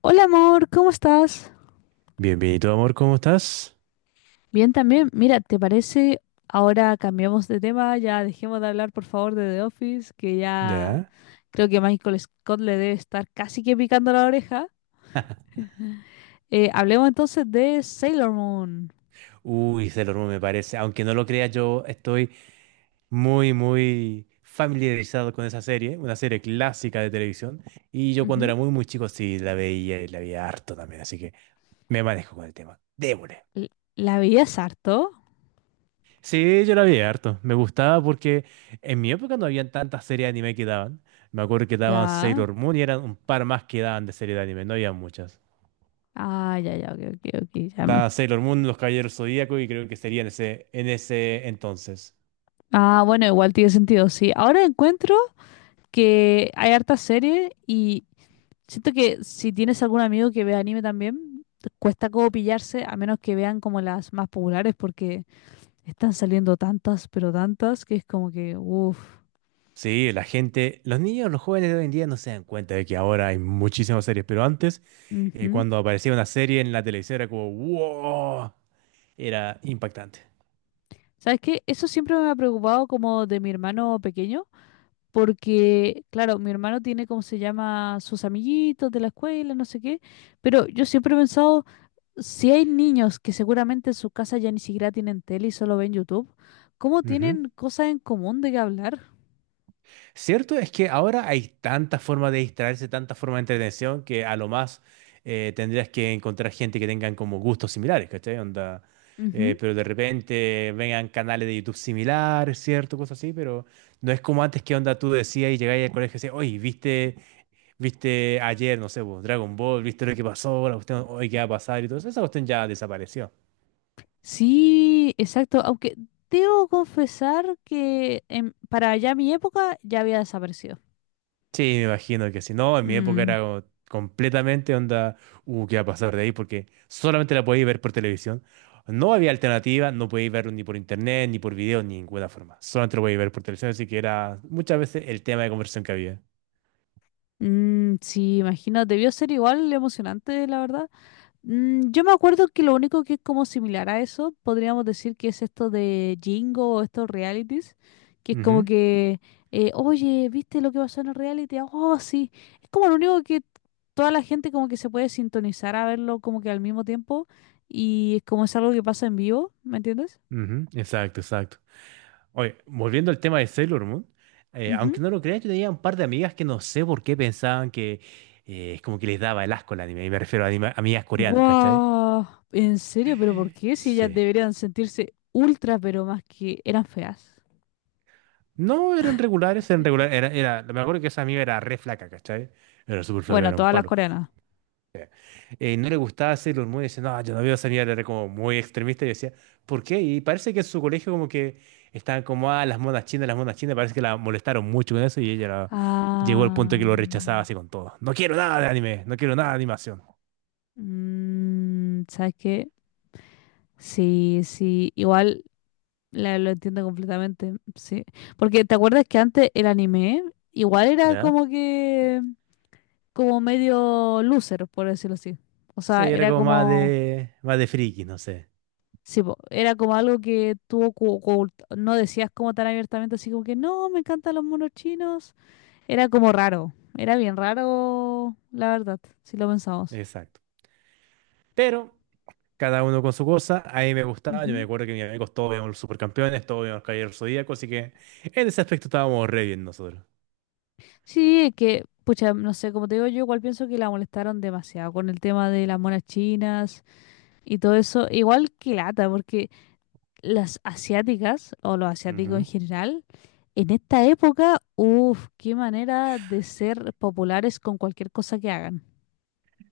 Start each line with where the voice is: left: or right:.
left: Hola amor, ¿cómo estás?
right: Bienvenido, amor, ¿cómo estás?
left: Bien también. Mira, ¿te parece? Ahora cambiamos de tema, ya dejemos de hablar por favor de The Office, que ya
right: Ya.
left: creo que Michael Scott le debe estar casi que picando la oreja. Hablemos entonces de Sailor Moon.
right: Uy, Sailor Moon me parece. Aunque no lo creas, yo estoy muy, muy familiarizado con esa serie, una serie clásica de televisión. Y yo cuando era
left: Ujú.
right: muy, muy chico sí la veía y la veía harto también, así que me manejo con el tema. Démosle.
left: L- ¿La veías harto?
right: Sí, yo la veía harto. Me gustaba porque en mi época no habían tantas series de anime que daban. Me acuerdo que daban
left: Ya.
right: Sailor Moon y eran un par más que daban de serie de anime, no había muchas.
left: Ah, ya, ya, ok, ok, ok,
right: Da Sailor Moon, Los Caballeros Zodíacos y creo que sería en ese entonces.
left: Ah, bueno, igual tiene sentido, sí. Ahora encuentro que hay harta serie y siento que si tienes algún amigo que ve anime también, cuesta como pillarse, a menos que vean como las más populares, porque están saliendo tantas, pero tantas, que es como que, uff.
right: Sí, la gente, los niños, los jóvenes de hoy en día no se dan cuenta de que ahora hay muchísimas series, pero antes,
left: Ujú.
right: cuando aparecía una serie en la televisión era como, wow, era impactante.
left: ¿Sabes qué? Eso siempre me ha preocupado como de mi hermano pequeño, porque, claro, mi hermano tiene, como se llama?, sus amiguitos de la escuela, no sé qué, pero yo siempre he pensado, si hay niños que seguramente en su casa ya ni siquiera tienen tele y solo ven YouTube, ¿cómo
right: Ujú.
left: tienen cosas en común de qué hablar?
right: Cierto es que ahora hay tantas formas de distraerse, tantas formas de entretención, que a lo más tendrías que encontrar gente que tengan como gustos similares, ¿cachai? Onda,
left: Ujú.
right: pero de repente vengan canales de YouTube similares, ¿cierto? Cosas así, pero no es como antes que onda tú decías y llegabas al colegio y decías, oye, ¿viste? Viste ayer, no sé, vos, Dragon Ball, viste lo que pasó, la cuestión, hoy qué va a pasar y todo eso. Esa cuestión ya desapareció.
left: Sí, exacto. Aunque debo confesar que para allá mi época ya había desaparecido.
right: Sí, me imagino que si no, en mi época
left: Mm,
right: era como completamente onda, qué va a pasar de ahí, porque solamente la podéis ver por televisión. No había alternativa, no podéis verlo ni por internet, ni por video, ni ninguna forma. Solamente lo podéis ver por televisión, así que era muchas veces el tema de conversión que había.
left: mm, sí, imagino, debió ser igual emocionante, la verdad. Mm, yo me acuerdo que lo único que es como similar a eso, podríamos decir que es esto de Jingo o estos realities, que es como
right: Ujú,
left: que, oye, ¿viste lo que pasó en el reality? Ah. Oh, sí. Es como lo único que toda la gente como que se puede sintonizar a verlo como que al mismo tiempo y es como es algo que pasa en vivo, ¿me entiendes?
right: ujú, exacto, exacto. Oye, volviendo al tema de Sailor Moon,
left: Ujú.
right: aunque no lo creas, yo tenía un par de amigas que no sé por qué pensaban que es como que les daba el asco el anime, y me refiero a amigas coreanas, ¿cachai?
left: Wow. ¿En serio? ¿Pero por qué? Si ellas
right: Sí.
left: deberían sentirse ultra, pero más que eran feas.
right: No, eran regulares, me acuerdo que esa amiga era re flaca, ¿cachai? Era súper flaca,
left: Bueno,
right: era un
left: todas las
right: palo.
left: coreanas.
right: No le gustaba Sailor Moon y decía, no, yo no veo esa mierda, era como muy extremista y decía, ¿por qué? Y parece que en su colegio como que estaban como, ah, las monas chinas, parece que la molestaron mucho con eso y llegó al punto de que
left: Ah.
right: lo rechazaba
left: Mm.
right: así con todo. No quiero nada de anime, no quiero nada de animación.
left: Mm, ¿sabes qué? Sí, sí, igual lo entiendo completamente, sí. Porque ¿te acuerdas que antes el anime igual era
right: ¿Ya?
left: como que, como medio loser, por decirlo así? O
right: Sí,
left: sea,
right: era
left: era
right: como más
left: como,
right: de, más de friki, no sé.
left: sí, po, era como algo que tú no decías como tan abiertamente, así como que no, me encantan los monos chinos. Era como raro, era bien raro, la verdad, si lo pensamos.
right: Exacto. Pero cada uno con su cosa, a mí me gustaba, yo me acuerdo que mis amigos todos veían los supercampeones, todos veían los caballeros zodíacos, así que en ese aspecto estábamos re bien nosotros.
left: Sí, es que, pucha, no sé, como te digo, yo igual pienso que la molestaron demasiado con el tema de las monas chinas y todo eso. Igual que lata, porque las asiáticas, o los asiáticos en
right: Ujú.
left: general, en esta época, uff, qué manera de ser populares con cualquier cosa que hagan.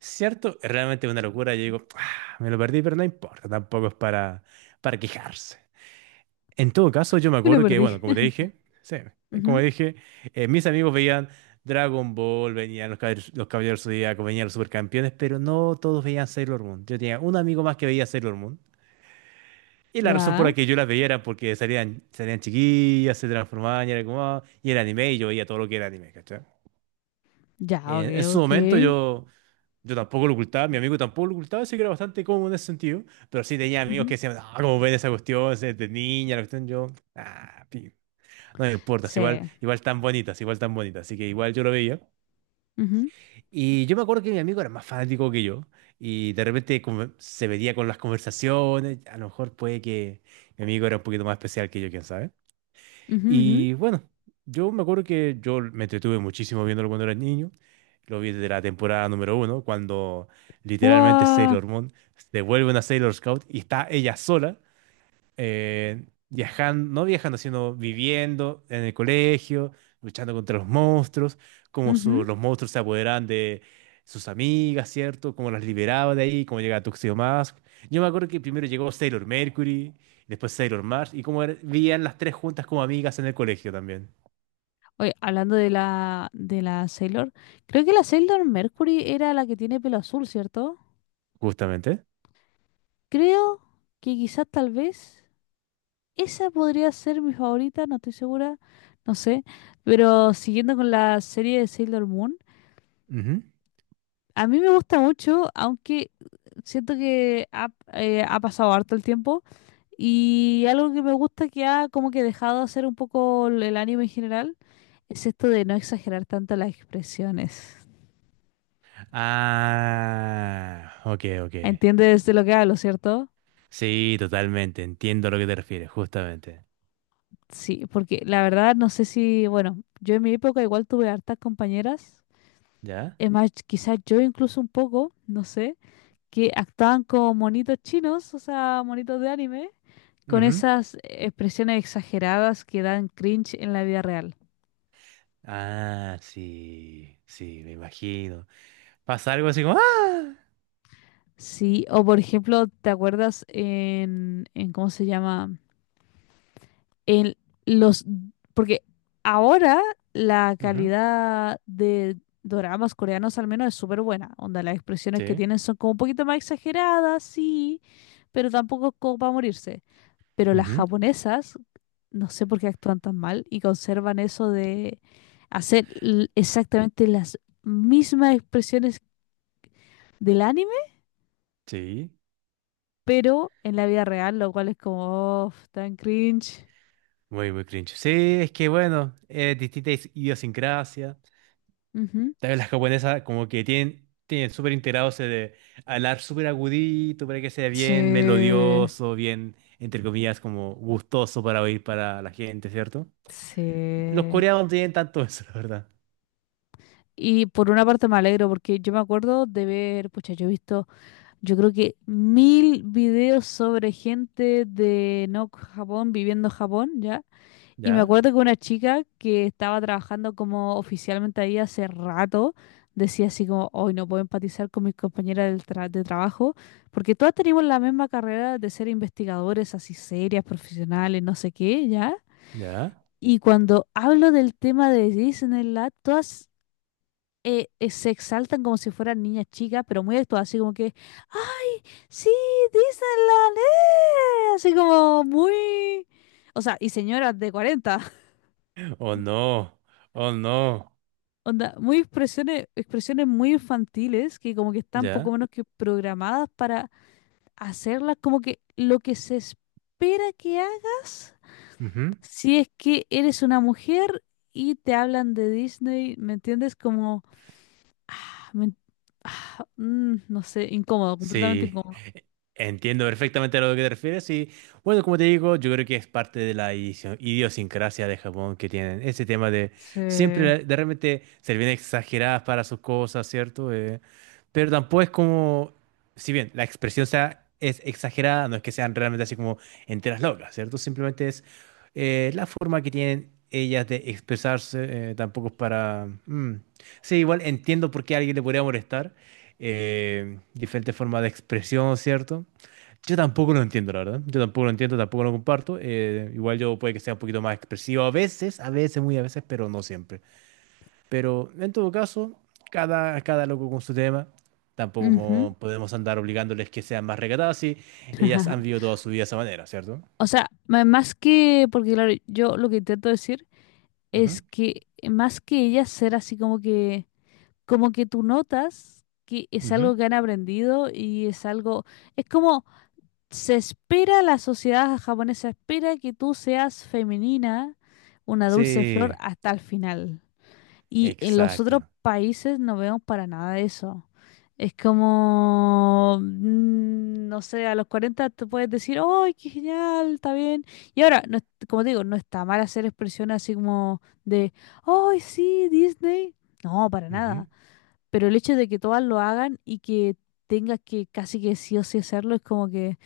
right: ¿Cierto? Es realmente una locura. Yo digo, "Ah, me lo perdí, pero no importa, tampoco es para quejarse. En todo caso, yo me
left: Yo lo
right: acuerdo que, bueno,
left: perdí.
right: como te dije, sí, como
left: Ujú.
right: dije, mis amigos veían Dragon Ball, venían los Caballeros Zodíacos, venían los Supercampeones, pero no todos veían Sailor Moon. Yo tenía un amigo más que veía Sailor Moon. Y la razón por
left: Ya,
right: la que yo las veía era porque salían chiquillas, se transformaban y era como, ah, y era anime y yo veía todo lo que era anime, ¿cachai?
left: ya, ok,
right: En su
left: ok.
right: momento yo tampoco lo ocultaba, mi amigo tampoco lo ocultaba, así que era bastante cómodo en ese sentido. Pero sí tenía amigos que
left: Ujú.
right: decían, ah, ¿cómo ven esa cuestión? Si es de niña, la cuestión. Yo, ah, pi, no me importa, es igual,
left: Sí.
right: igual tan bonitas, igual tan bonitas. Así que igual yo lo veía.
left: Ujú,
right: Y yo me acuerdo que mi amigo era más fanático que yo. Y de repente como se veía con las conversaciones. A lo mejor puede que mi amigo era un poquito más especial que yo, quién sabe.
left: ujú, ujú.
right: Y bueno, yo me acuerdo que yo me entretuve muchísimo viéndolo cuando era niño. Lo vi desde la temporada número uno, cuando literalmente
left: Guau,
right: Sailor Moon se vuelve una Sailor Scout y está ella sola viajando, no viajando, sino viviendo en el colegio, luchando contra los monstruos, cómo
left: ujú.
right: los monstruos se apoderaban de sus amigas, ¿cierto? Cómo las liberaba de ahí, cómo llegaba Tuxedo Mask. Yo me acuerdo que primero llegó Sailor Mercury, después Sailor Mars, y cómo vivían las tres juntas como amigas en el colegio también,
left: Oye, hablando de la Sailor, creo que la Sailor Mercury era la que tiene pelo azul, ¿cierto?
right: justamente.
left: Creo que quizás tal vez esa podría ser mi favorita, no estoy segura, no sé. Pero siguiendo con la serie de Sailor Moon,
right: Ujú.
left: a mí me gusta mucho, aunque siento que ha pasado harto el tiempo. Y algo que me gusta que ha como que dejado de hacer un poco el anime en general es esto de no exagerar tanto las expresiones.
right: Ah, ok, ok.
left: ¿Entiendes de lo que hablo, cierto?
right: Sí, totalmente, entiendo a lo que te refieres, justamente.
left: Sí, porque la verdad no sé si, bueno, yo en mi época igual tuve hartas compañeras,
right: ¿Ya?
left: es más, quizás yo incluso un poco, no sé, que actuaban como monitos chinos, o sea, monitos de anime, con esas expresiones exageradas que dan cringe en la vida real.
right: Ah, sí, sí, me imagino. Pasa algo así como, ¡ah!
left: Sí, o por ejemplo, ¿te acuerdas en cómo se llama? En los, porque ahora la
right: Ujú,
left: calidad de doramas coreanos al menos es súper buena, onda las expresiones que
right: sí,
left: tienen son como un poquito más exageradas, sí, pero tampoco es como para morirse. Pero las
right: ujú,
left: japonesas, no sé por qué actúan tan mal y conservan eso de exactamente las mismas expresiones del anime,
right: sí.
left: pero en la vida real, lo cual es como, "Oh, tan cringe".
right: Muy, muy cringe. Sí, es que bueno, distintas idiosincrasias.
left: Ujú.
right: También las japonesas como que tienen súper integrado ese de hablar súper agudito para que sea
left: Sí,
right: bien melodioso, bien, entre comillas, como gustoso para oír para la gente, ¿cierto? Los
left: sí.
right: coreanos no tienen tanto eso, la verdad.
left: Y por una parte me alegro porque yo me acuerdo de ver, pucha, yo he visto, yo creo que mil videos sobre gente de no Japón viviendo en Japón, ¿ya? Y me
right: ¿Ya?
left: acuerdo que una chica que estaba trabajando como oficialmente ahí hace rato, decía así como, hoy no puedo empatizar con mis compañeras del de trabajo, porque todas tenemos la misma carrera de ser investigadores, así serias, profesionales, no sé qué, ¿ya?
right: ¿Ya?
left: Y cuando hablo del tema de Disneyland, todas se exaltan como si fueran niñas chicas, pero muy actuadas, así como que, "¡ah, sí, Disneyland! ¡Eh!", así como muy... O sea, y señoras de cuarenta.
right: Oh no, oh no.
left: Onda, muy expresiones, expresiones muy infantiles que como que están poco
right: ¿Ya?
left: menos que programadas para hacerlas como que lo que se espera que hagas si es que eres una mujer y te hablan de Disney, ¿me entiendes? Como, ah, me- ah, mm, no sé, incómodo, completamente.
right: Sí, entiendo perfectamente a lo que te refieres y bueno, como te digo, yo creo que es parte de la idiosincrasia de Japón que tienen ese tema de
left: Sí.
right: siempre de repente ser bien exageradas para sus cosas, ¿cierto? Pero tampoco es como, si bien la expresión sea, es exagerada, no es que sean realmente así como enteras locas, ¿cierto? Simplemente es la forma que tienen ellas de expresarse, tampoco es para. Mm. Sí, igual entiendo por qué a alguien le podría molestar diferentes formas de expresión, ¿cierto? Yo tampoco lo entiendo, la verdad. Yo tampoco lo entiendo, tampoco lo comparto. Igual yo puede que sea un poquito más expresivo a veces, muy a veces, pero no siempre. Pero en todo caso, cada loco con su tema.
left: Ujú.
right: Tampoco podemos andar obligándoles que sean más recatadas si ellas
left: Ajá.
right: han vivido toda su vida de esa manera, ¿cierto?
left: O sea, más que, porque claro, yo lo que intento decir
right: Ujú,
left: es que más que ellas ser así como que tú notas que es
right: ujú.
left: algo que han aprendido y es algo, es como se espera, la sociedad japonesa espera que tú seas femenina, una dulce flor
right: Sí,
left: hasta el final. Y en los otros
right: exacto.
left: países no vemos para nada de eso. Es como, mm, no sé, a los 40 te puedes decir, ¡ay, qué genial! Está bien. Y ahora, no, como te digo, no está mal hacer expresiones así como de, ¡ay, sí, Disney! No, para
right: Ujú.
left: nada. Pero el hecho de que todas lo hagan y que tengas que casi que sí o sí hacerlo es como que,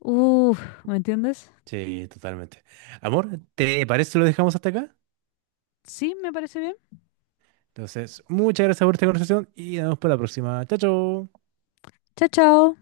left: uff, ¿me entiendes?
right: Sí, totalmente. Amor, ¿te parece si lo dejamos hasta acá?
left: Sí, me parece bien.
right: Entonces, muchas gracias por esta conversación y nos vemos para la próxima. Chao, chao.
left: Chao, chao.